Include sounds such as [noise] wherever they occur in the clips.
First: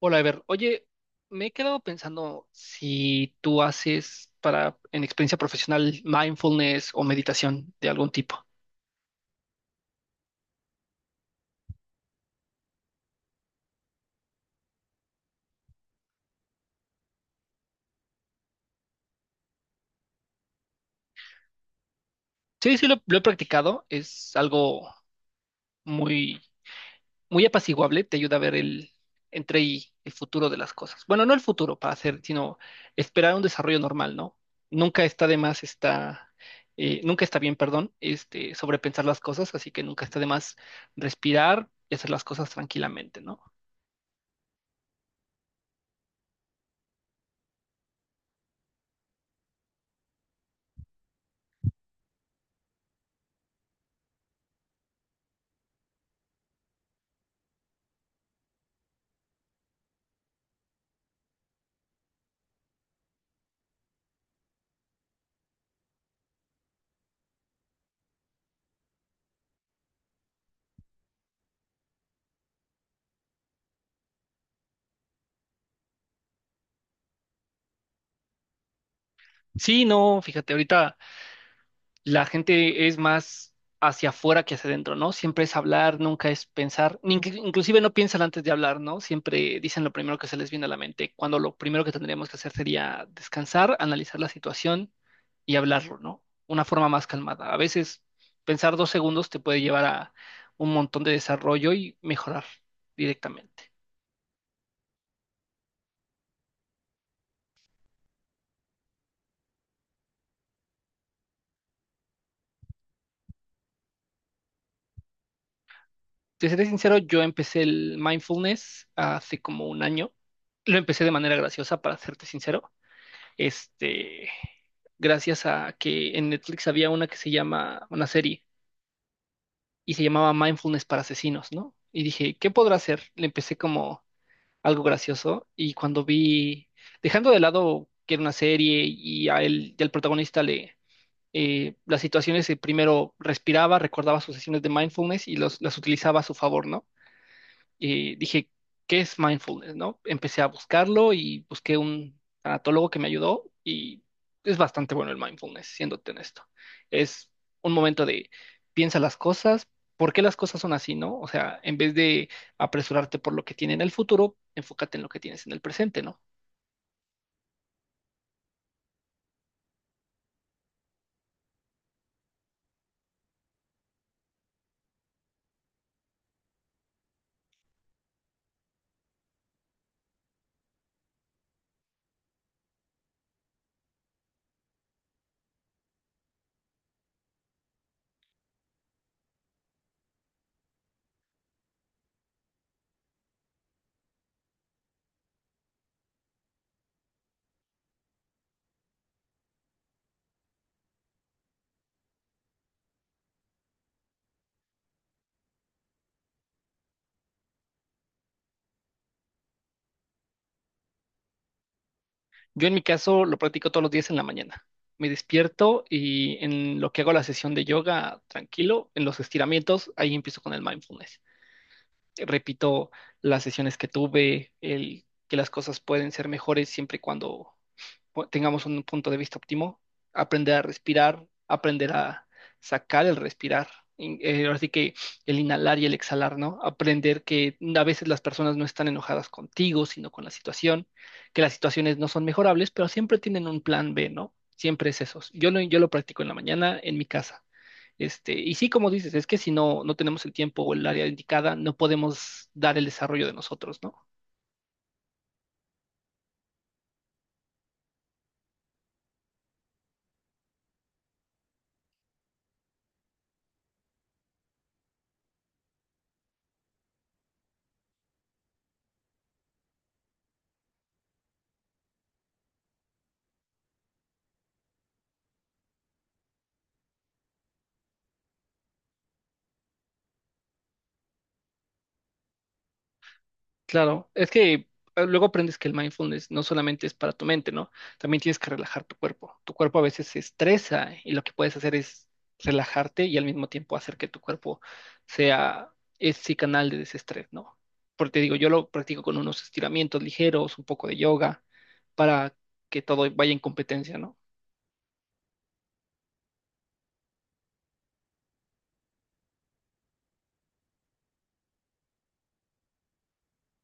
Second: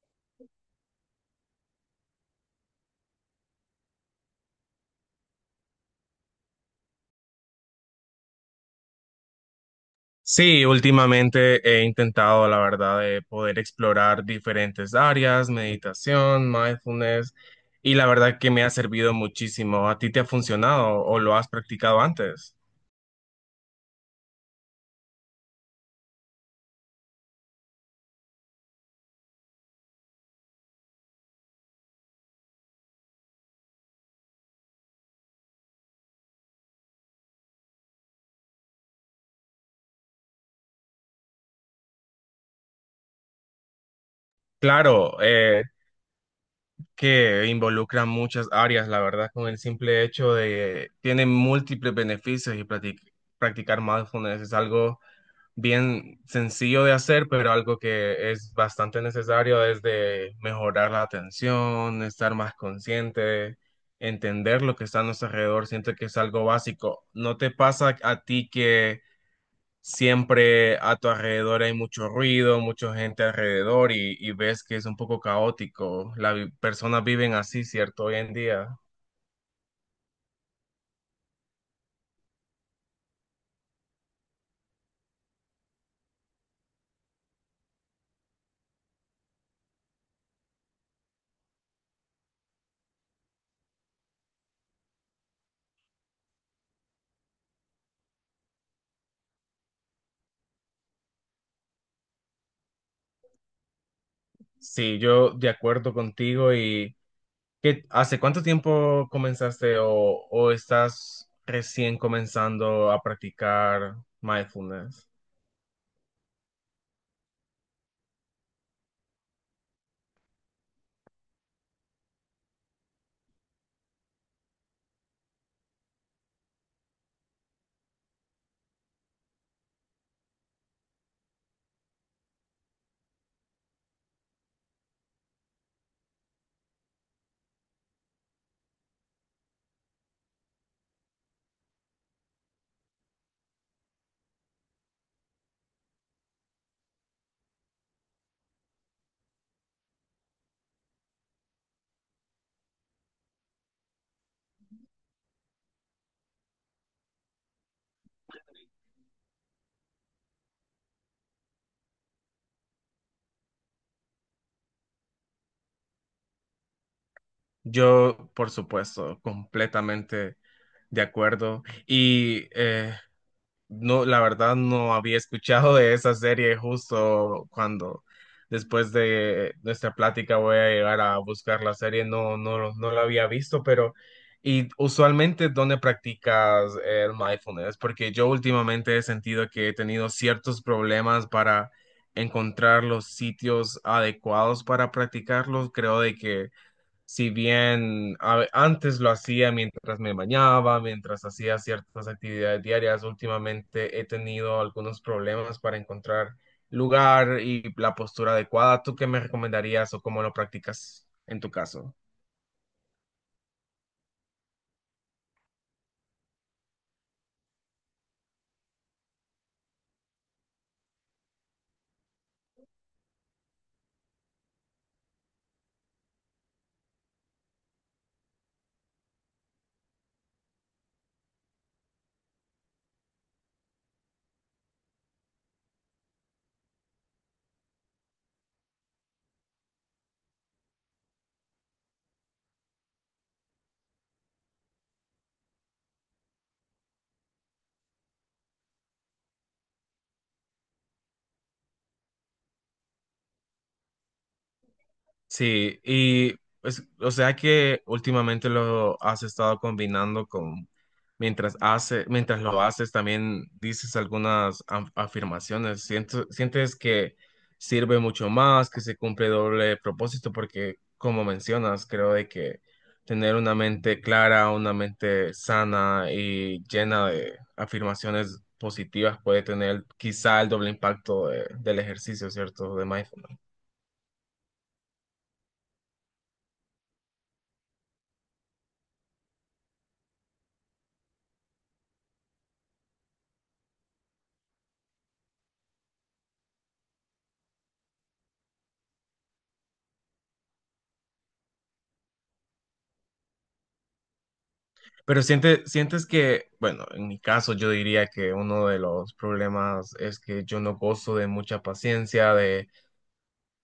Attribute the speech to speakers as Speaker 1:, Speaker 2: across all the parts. Speaker 1: Hola, Ever. Oye, me he quedado pensando si tú haces en experiencia profesional, mindfulness o meditación de algún tipo.
Speaker 2: Sí, últimamente he intentado, la verdad, de poder explorar diferentes áreas, meditación, mindfulness, y la verdad que me ha servido muchísimo. ¿A ti te ha funcionado o lo has practicado antes?
Speaker 1: Sí, sí, lo he practicado. Es algo muy, muy apaciguable. Te ayuda a ver el entre y el futuro de las cosas. Bueno, no el futuro para hacer, sino esperar un desarrollo normal, ¿no? Nunca está de más, está, Nunca está bien, perdón, sobrepensar las cosas, así que nunca está de más respirar y hacer las cosas tranquilamente, ¿no?
Speaker 2: Claro, que involucra muchas áreas, la verdad, con el simple hecho de tiene múltiples beneficios y practicar mindfulness es algo bien sencillo de hacer, pero algo que es bastante necesario es de mejorar la atención, estar más consciente, entender lo que está a nuestro alrededor. Siento que es algo básico. ¿No te pasa a ti que siempre a tu alrededor hay mucho ruido, mucha gente alrededor y ves que es un poco caótico? Las personas viven así, ¿cierto? Hoy en día.
Speaker 1: Sí, no, fíjate, ahorita la gente es más hacia afuera que hacia adentro, ¿no? Siempre es hablar, nunca es pensar, ni que- inclusive no piensan antes de hablar, ¿no? Siempre dicen lo primero que se les viene a la mente, cuando lo primero que tendríamos que hacer sería descansar, analizar la situación y hablarlo, ¿no? Una forma más calmada. A veces pensar dos segundos te puede llevar a un montón de desarrollo y mejorar directamente.
Speaker 2: Sí, yo de acuerdo contigo y... ¿Qué, hace cuánto tiempo comenzaste o estás recién comenzando a practicar mindfulness?
Speaker 1: Te seré sincero, yo empecé el mindfulness hace como un año. Lo empecé de manera graciosa, para serte sincero. este, Gracias a que en Netflix había una que se llama, una serie, y se llamaba Mindfulness para Asesinos, ¿no? Y dije, ¿qué podrá hacer? Le empecé como algo gracioso y cuando vi, dejando de lado que era una serie y a él, las situaciones, primero respiraba, recordaba sus sesiones de mindfulness y las utilizaba a su favor, ¿no? Dije, ¿qué es mindfulness, no? Empecé a buscarlo y busqué un tanatólogo que me ayudó y es bastante bueno el mindfulness, siéndote honesto. Es un momento de piensa las cosas, ¿por qué las cosas son así, no? O sea, en vez de apresurarte por lo que tiene en el futuro, enfócate en lo que tienes en el presente, ¿no?
Speaker 2: Yo, por supuesto, completamente de acuerdo. No, la verdad no había escuchado de esa serie, justo cuando después de nuestra plática voy a llegar a buscar la serie. No, no, no la había visto, pero y usualmente, ¿dónde practicas el mindfulness? Porque yo últimamente he sentido que he tenido ciertos problemas para encontrar los sitios adecuados para practicarlos. Creo de que si bien antes lo hacía mientras me bañaba, mientras hacía ciertas actividades diarias, últimamente he tenido algunos problemas para encontrar lugar y la postura adecuada. ¿Tú qué me recomendarías o cómo lo practicas en tu caso?
Speaker 1: Yo en mi caso lo practico todos los días en la mañana. Me despierto y en lo que hago la sesión de yoga, tranquilo, en los estiramientos, ahí empiezo con el mindfulness. Repito las sesiones que tuve, el que las cosas pueden ser mejores siempre y cuando tengamos un punto de vista óptimo, aprender a respirar, aprender a sacar el respirar. Ahora sí que el inhalar y el exhalar, ¿no? Aprender que a veces las personas no están enojadas contigo, sino con la situación, que las situaciones no son mejorables, pero siempre tienen un plan B, ¿no? Siempre es eso. Yo lo practico en la mañana en mi casa. Este, y sí, como dices, es que si no, no tenemos el tiempo o el área indicada, no podemos dar el desarrollo de nosotros, ¿no?
Speaker 2: Sí, y pues, o sea que últimamente lo has estado combinando con, mientras lo haces, también dices algunas afirmaciones. ¿Sientes que sirve mucho más, que se cumple doble propósito? Porque como mencionas, creo de que tener una mente clara, una mente sana y llena de afirmaciones positivas puede tener quizá el doble impacto del ejercicio, ¿cierto? De mindfulness.
Speaker 1: Claro, es que luego aprendes que el mindfulness no solamente es para tu mente, ¿no? También tienes que relajar tu cuerpo. Tu cuerpo a veces se estresa y lo que puedes hacer es relajarte y al mismo tiempo hacer que tu cuerpo sea ese canal de desestrés, ¿no? Porque te digo, yo lo practico con unos estiramientos ligeros, un poco de yoga, para que todo vaya en competencia, ¿no?
Speaker 2: ¿Sientes que, bueno, en mi caso yo diría que uno de los problemas es que yo no gozo de mucha paciencia, de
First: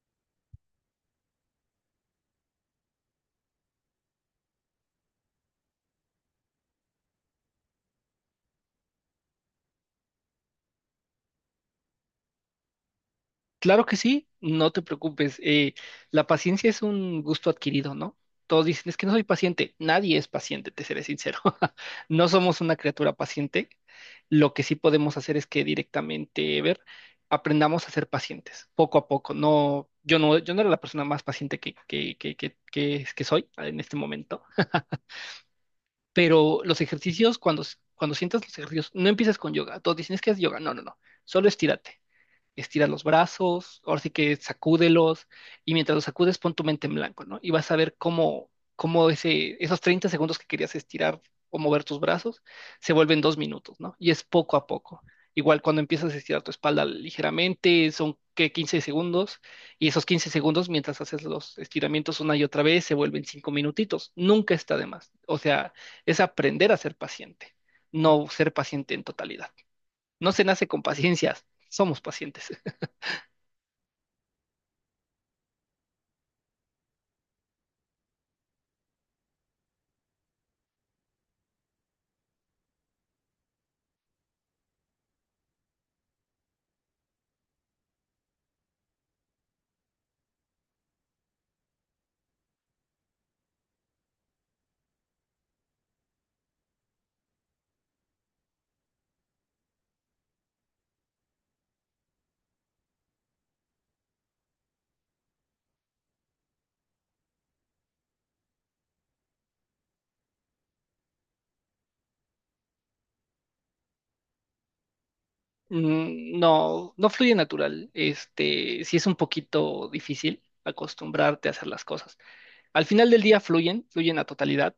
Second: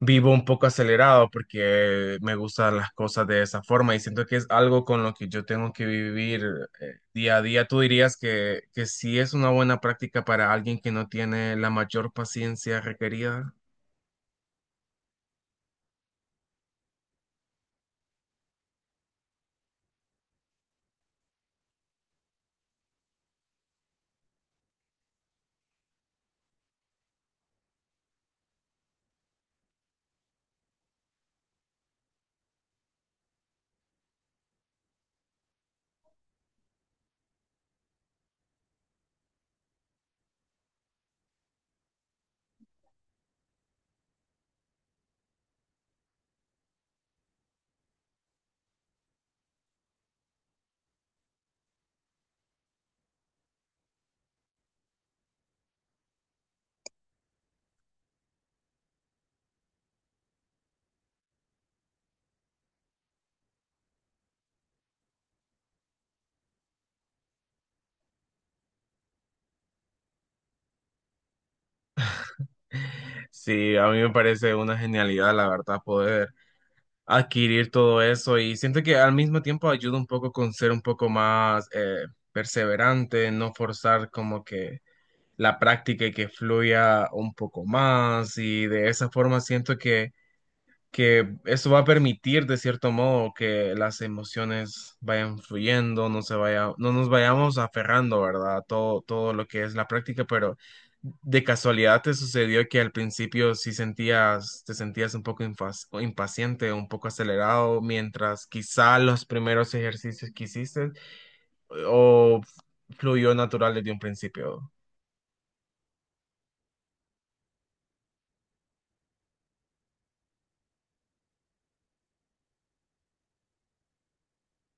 Speaker 2: vivo un poco acelerado porque me gustan las cosas de esa forma y siento que es algo con lo que yo tengo que vivir día a día? ¿Tú dirías que sí es una buena práctica para alguien que no tiene la mayor paciencia requerida?
Speaker 1: Claro que sí, no te preocupes. La paciencia es un gusto adquirido, ¿no? Todos dicen, es que no soy paciente. Nadie es paciente, te seré sincero. [laughs] No somos una criatura paciente. Lo que sí podemos hacer es que directamente, ver, aprendamos a ser pacientes, poco a poco. Yo no era la persona más paciente que, que soy en este momento, pero los ejercicios, cuando sientas los ejercicios, no empiezas con yoga. Todos dicen, es que es yoga. No, no, no. Solo estírate estira los brazos, ahora sí que sacúdelos, y mientras los sacudes pon tu mente en blanco, ¿no? Y vas a ver cómo esos 30 segundos que querías estirar o mover tus brazos se vuelven 2 minutos, ¿no? Y es poco a poco. Igual cuando empiezas a estirar tu espalda ligeramente, son que 15 segundos, y esos 15 segundos mientras haces los estiramientos una y otra vez se vuelven 5 minutitos. Nunca está de más. O sea, es aprender a ser paciente, no ser paciente en totalidad. No se nace con paciencias, somos pacientes.
Speaker 2: [laughs] Sí, a mí me parece una genialidad, la verdad, poder adquirir todo eso, y siento que al mismo tiempo ayuda un poco con ser un poco más perseverante, no forzar como que la práctica y que fluya un poco más, y de esa forma siento que eso va a permitir de cierto modo que las emociones vayan fluyendo, no se vaya, no nos vayamos aferrando, ¿verdad? A todo, todo lo que es la práctica. Pero de casualidad, ¿te sucedió que al principio sí sentías, te sentías un poco impaciente, un poco acelerado, mientras quizá los primeros ejercicios que hiciste, o fluyó natural desde un principio?
Speaker 1: No, no fluye natural. Este, sí es un poquito difícil acostumbrarte a hacer las cosas. Al final del día fluyen, fluyen a totalidad,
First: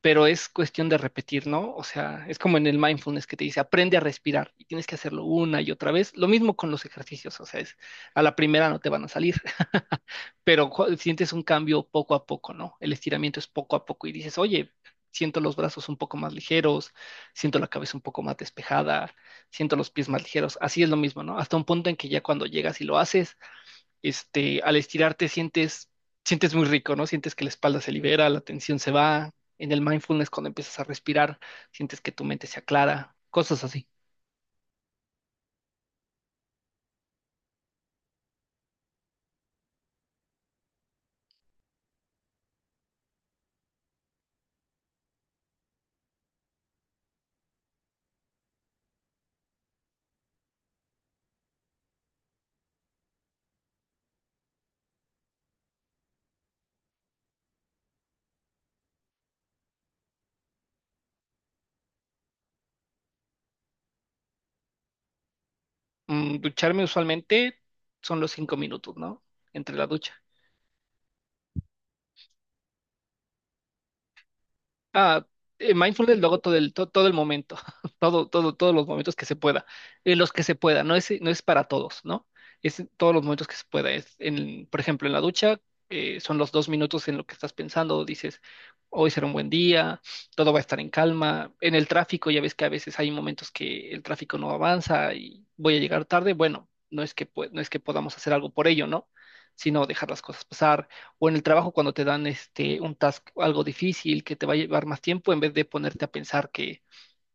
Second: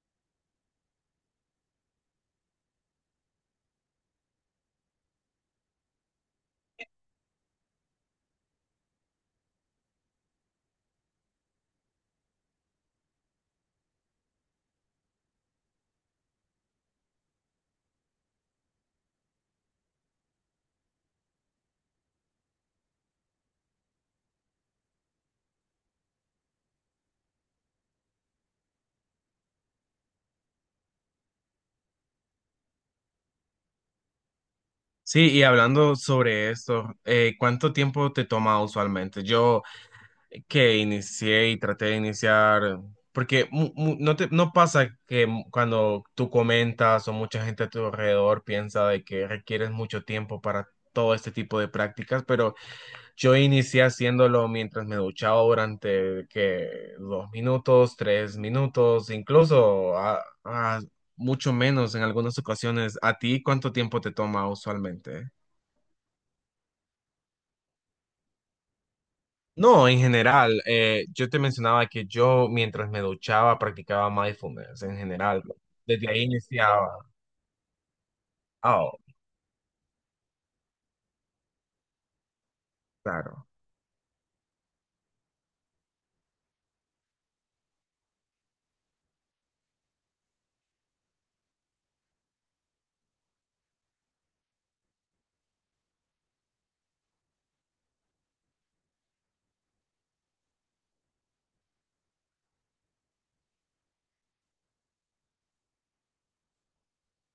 Speaker 1: pero es cuestión de repetir, ¿no? O sea, es como en el mindfulness que te dice, aprende a respirar y tienes que hacerlo una y otra vez. Lo mismo con los ejercicios, o sea, es, a la primera no te van a salir, [laughs] pero sientes un cambio poco a poco, ¿no? El estiramiento es poco a poco y dices, oye, siento los brazos un poco más ligeros, siento la cabeza un poco más despejada, siento los pies más ligeros. Así es lo mismo, ¿no? Hasta un punto en que ya cuando llegas y lo haces, al estirarte sientes muy rico, ¿no? Sientes que la espalda se libera, la tensión se va. En el mindfulness, cuando empiezas a respirar, sientes que tu mente se aclara, cosas así.
Speaker 2: Sí, y hablando sobre esto, ¿cuánto tiempo te toma usualmente? Yo que inicié y traté de iniciar, porque no te, no pasa que cuando tú comentas o mucha gente a tu alrededor piensa de que requieres mucho tiempo para todo este tipo de prácticas, pero yo inicié haciéndolo mientras me duchaba durante que dos minutos, tres minutos, incluso a mucho menos en algunas ocasiones. ¿A ti cuánto tiempo te toma usualmente?
Speaker 1: Ducharme usualmente son los 5 minutos, ¿no? Entre la
Speaker 2: No, en
Speaker 1: ducha.
Speaker 2: general, yo te mencionaba que yo mientras me duchaba practicaba mindfulness en
Speaker 1: Ah,
Speaker 2: general, ¿no? Desde
Speaker 1: mindfulness
Speaker 2: ahí
Speaker 1: luego todo
Speaker 2: iniciaba.
Speaker 1: el momento, [laughs] todo, todo, todos
Speaker 2: Ah.
Speaker 1: los
Speaker 2: Oh,
Speaker 1: momentos que se pueda, en los que se pueda, no es, no es para todos, ¿no? Es en todos los momentos
Speaker 2: claro.
Speaker 1: que se pueda. Es en, por ejemplo, en la ducha, son los 2 minutos en lo que estás pensando, dices, hoy será un buen día, todo va a estar en calma. En el tráfico, ya ves que a veces hay momentos que el tráfico no avanza y voy a llegar tarde, bueno, no es que, no es que podamos hacer algo por ello, ¿no? Sino dejar las cosas pasar o en el trabajo cuando te dan este un task algo difícil que te va a llevar más tiempo, en vez de ponerte a pensar que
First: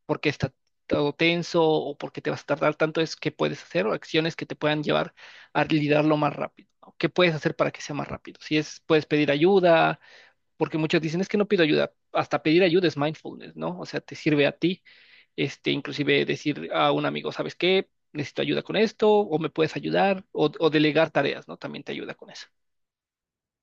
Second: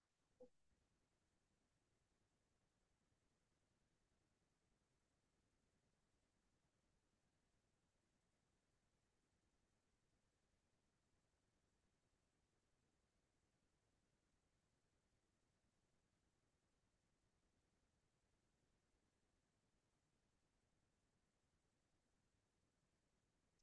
Speaker 1: por qué está todo tenso o por qué te vas a tardar tanto, es qué puedes hacer o acciones que te puedan llevar a liderarlo más rápido. ¿No? ¿Qué puedes hacer para que sea más rápido? Si es, puedes pedir ayuda, porque muchos dicen es que no pido ayuda. Hasta pedir ayuda es mindfulness, ¿no? O sea, te sirve a ti, inclusive decir a un amigo, ¿sabes qué? Necesito ayuda con esto, o me puedes ayudar, o delegar tareas, ¿no? También te ayuda con eso.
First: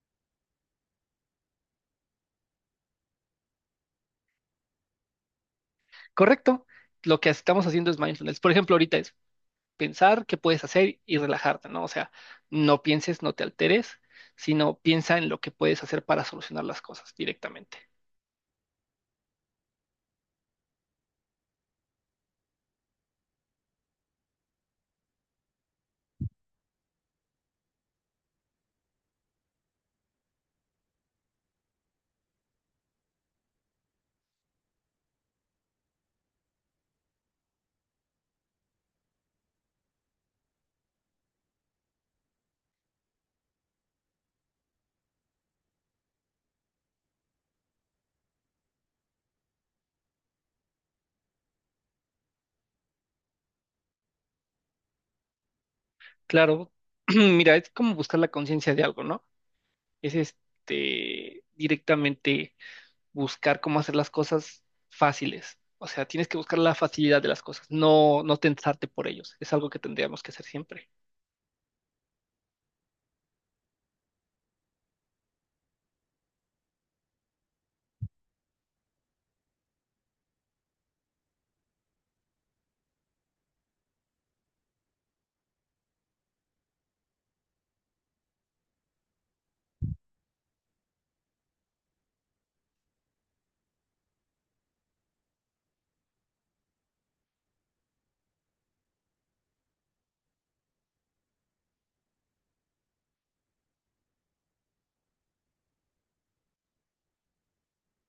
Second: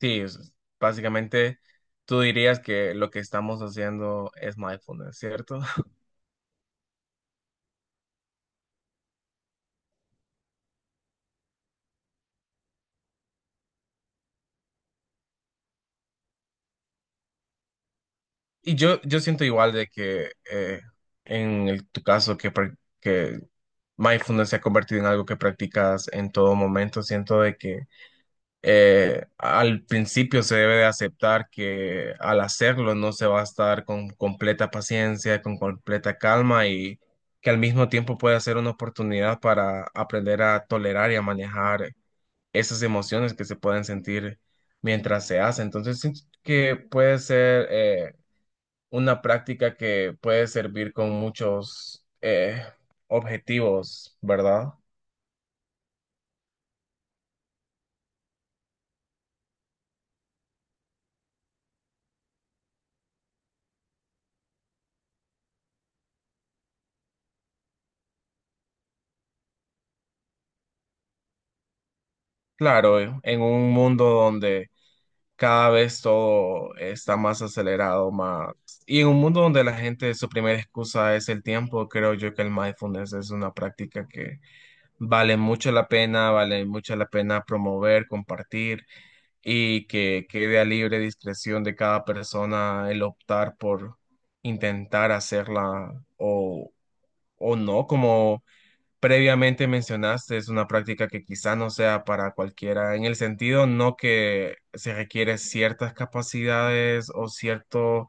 Speaker 2: Sí, básicamente tú dirías que lo que estamos haciendo es mindfulness, ¿cierto? [laughs]
Speaker 1: Correcto. Lo que estamos haciendo es mindfulness. Por ejemplo, ahorita es pensar qué puedes hacer y relajarte, ¿no? O sea, no pienses, no te alteres, sino piensa en lo que puedes hacer para solucionar las cosas directamente.
Speaker 2: Yo siento igual de que en tu caso que, que mindfulness se ha convertido en algo que practicas en todo momento, siento de que al principio se debe de aceptar que al hacerlo no se va a estar con completa paciencia, con completa calma, y que al mismo tiempo puede ser una oportunidad para aprender a tolerar y a manejar esas emociones que se pueden sentir mientras se hace. Entonces, siento que puede ser una práctica que puede servir con muchos objetivos, ¿verdad?
Speaker 1: Claro, [clears throat] mira, es como buscar la conciencia de algo, ¿no? Es este directamente buscar cómo hacer las cosas fáciles. O sea, tienes que buscar la facilidad de las cosas, no, no tensarte por ellos. Es algo que tendríamos que hacer siempre.
Speaker 2: Claro, en un mundo donde cada vez todo está más acelerado, más... Y en un mundo donde la gente su primera excusa es el tiempo, creo yo que el mindfulness es una práctica que vale mucho la pena, vale mucho la pena promover, compartir, y que quede a libre discreción de cada persona el optar por intentar hacerla o no, como previamente mencionaste. Es una práctica que quizá no sea para cualquiera, en el sentido no que se requiere ciertas capacidades o cierto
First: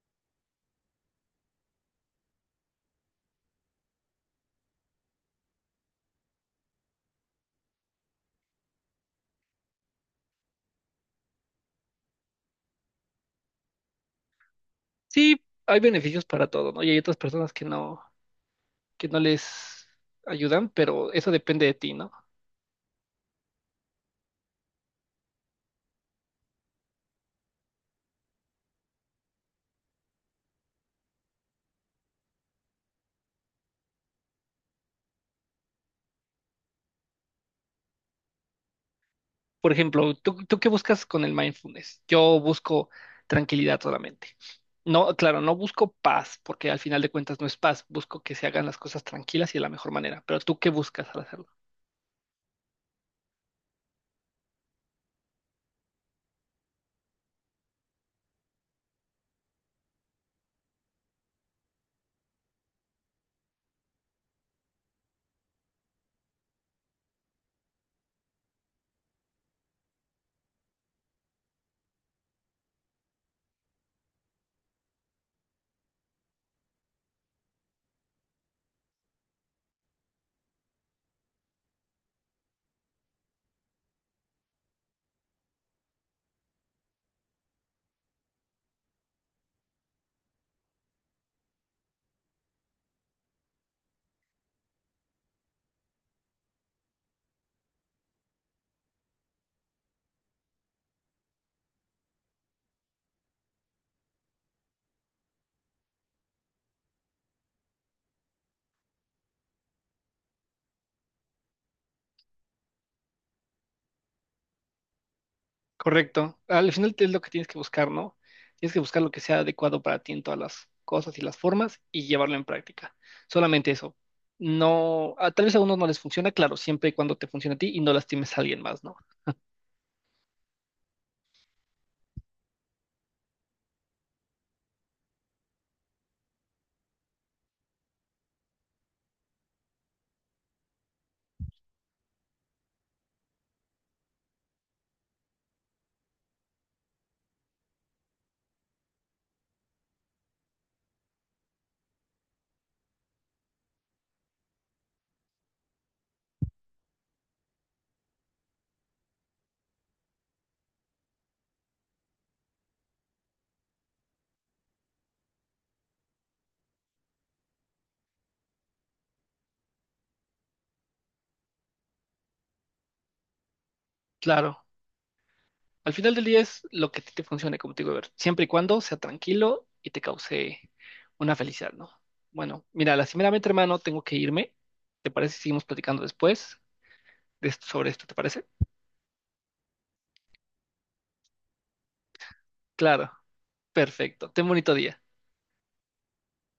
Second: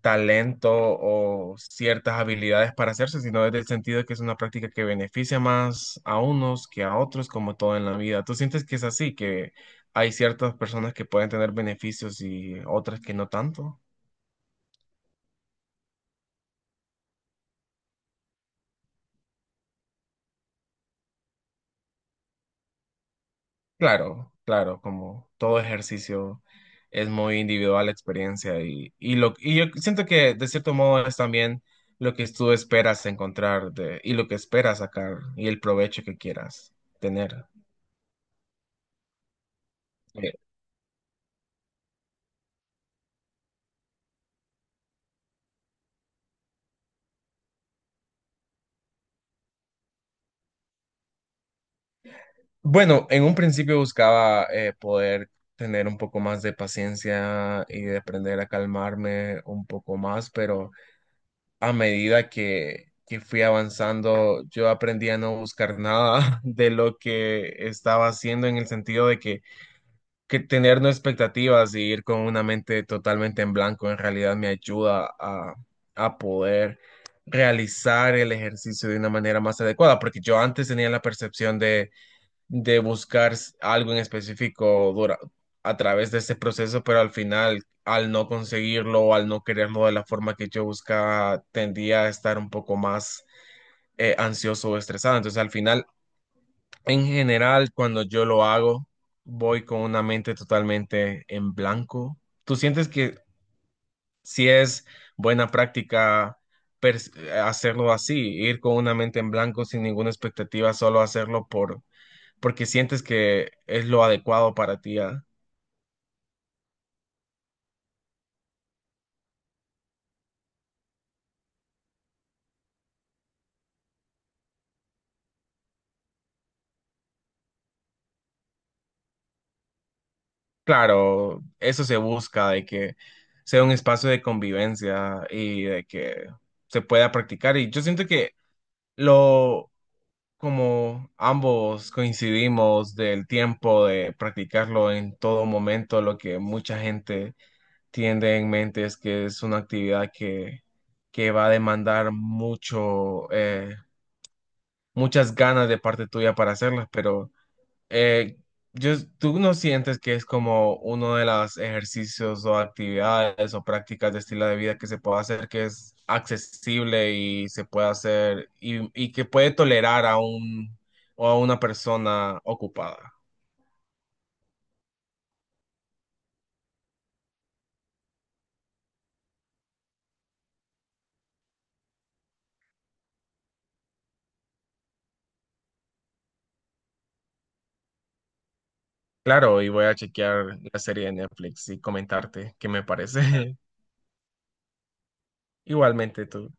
Speaker 2: talento o ciertas habilidades para hacerse, sino desde el sentido que es una práctica que beneficia más a unos que a otros, como todo en la vida. ¿Tú sientes que es así, que hay ciertas personas que pueden tener beneficios y otras que no tanto?
Speaker 1: Sí, hay beneficios para todo, ¿no? Y hay otras personas que no les ayudan, pero eso depende de ti, ¿no?
Speaker 2: Claro, claro, como todo ejercicio es muy individual la experiencia, y yo siento que de cierto modo es también lo que tú esperas encontrar de, y lo que esperas sacar y el provecho que quieras tener.
Speaker 1: Por ejemplo,
Speaker 2: Eh,
Speaker 1: ¿tú qué buscas con el mindfulness? Yo busco tranquilidad solamente. No, claro, no busco paz, porque al final de cuentas no es paz, busco que se hagan las cosas tranquilas y de la mejor manera, pero ¿tú qué buscas al hacerlo?
Speaker 2: bueno, en un principio buscaba poder tener un poco más de paciencia y de aprender a calmarme un poco más, pero... a medida que fui avanzando, yo aprendí a no buscar nada [laughs] de lo que estaba haciendo, en el sentido de que tener no expectativas y ir con una mente totalmente en blanco en realidad me ayuda a poder realizar el ejercicio de una manera más adecuada, porque yo antes tenía la percepción de buscar algo en específico a través de este proceso, pero al final, al no conseguirlo o al no quererlo de la forma que yo buscaba, tendía a estar un poco más ansioso o estresado. Entonces, al final, en general, cuando yo lo hago, voy con una mente totalmente en blanco. ¿Tú sientes que si es buena práctica? Hacerlo así, ir con una mente en blanco sin ninguna expectativa, solo hacerlo por, porque sientes que es lo adecuado para ti. Ah.
Speaker 1: Correcto. Al final es lo que tienes que buscar, ¿no? Tienes que buscar lo que sea adecuado para ti en todas las cosas y las formas y llevarlo en práctica. Solamente eso. No, a- Tal vez a unos no les funciona, claro, siempre y cuando te funcione a ti y no lastimes a alguien más, ¿no?
Speaker 2: Claro, eso se busca, de que sea un espacio de convivencia y de que se pueda practicar. Y yo siento que lo, como ambos coincidimos del tiempo de practicarlo en todo momento, lo que mucha gente tiene en mente es que es una actividad que va a demandar mucho, muchas ganas de parte tuya para hacerlas, pero Eh, ¿tú no sientes que es como uno de los ejercicios o actividades o prácticas de estilo de vida que se puede hacer, que es accesible y se puede hacer, y que puede tolerar a un o a una persona ocupada?
Speaker 1: Claro. Al final del día es lo que a ti te funcione, como te digo, Ever, siempre y cuando sea tranquilo y te cause una felicidad, ¿no? Bueno, mira, lastimeramente, hermano, tengo que irme. ¿Te parece si seguimos platicando después sobre esto? ¿Te parece?
Speaker 2: Claro, y voy a chequear la serie de Netflix y comentarte qué me
Speaker 1: Claro,
Speaker 2: parece.
Speaker 1: perfecto. Ten bonito día.
Speaker 2: [laughs] Igualmente tú.